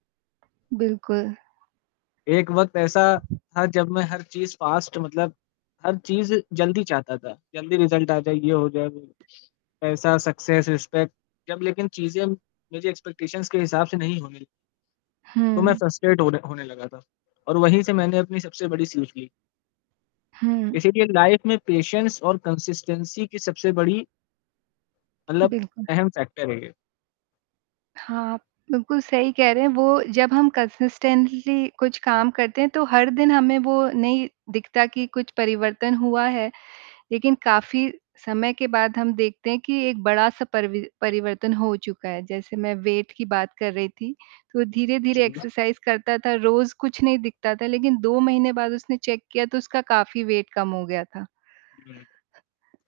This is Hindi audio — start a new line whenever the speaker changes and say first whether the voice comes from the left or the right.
right: बिल्कुल।
left: एक वक़्त ऐसा था जब मैं हर चीज़ फास्ट मतलब हर चीज़ जल्दी चाहता था। जल्दी रिजल्ट आ जाए ये हो जाए वो पैसा, सक्सेस, रिस्पेक्ट जब लेकिन चीज़ें मुझे एक्सपेक्टेशंस के हिसाब से नहीं होने तो मैं
right: हुँ।
left: फ्रस्ट्रेट होने होने लगा था और वहीं से मैंने अपनी सबसे बड़ी सीख ली।
right: हुँ।
left: इसीलिए लाइफ में पेशेंस और कंसिस्टेंसी की सबसे बड़ी मतलब
right: बिल्कुल।
left: अहम फैक्टर है ये।
right: हाँ, आप बिल्कुल सही कह रहे हैं वो जब हम कंसिस्टेंटली कुछ काम करते हैं। तो हर दिन हमें वो नहीं दिखता कि कुछ परिवर्तन हुआ है लेकिन काफ़ी समय के बाद हम देखते हैं कि एक बड़ा-सा परिवि परिवर्तन हो चुका है। जैसे मैं वेट की बात कर रही थी, तो धीरे-धीरे
left: चुनना।
right: एक्सरसाइज करता था, रोज़ कुछ नहीं दिखता था। लेकिन 2 महीने बाद उसने चेक किया तो उसका काफ़ी वेट कम हो गया था।
left: [unintelligible]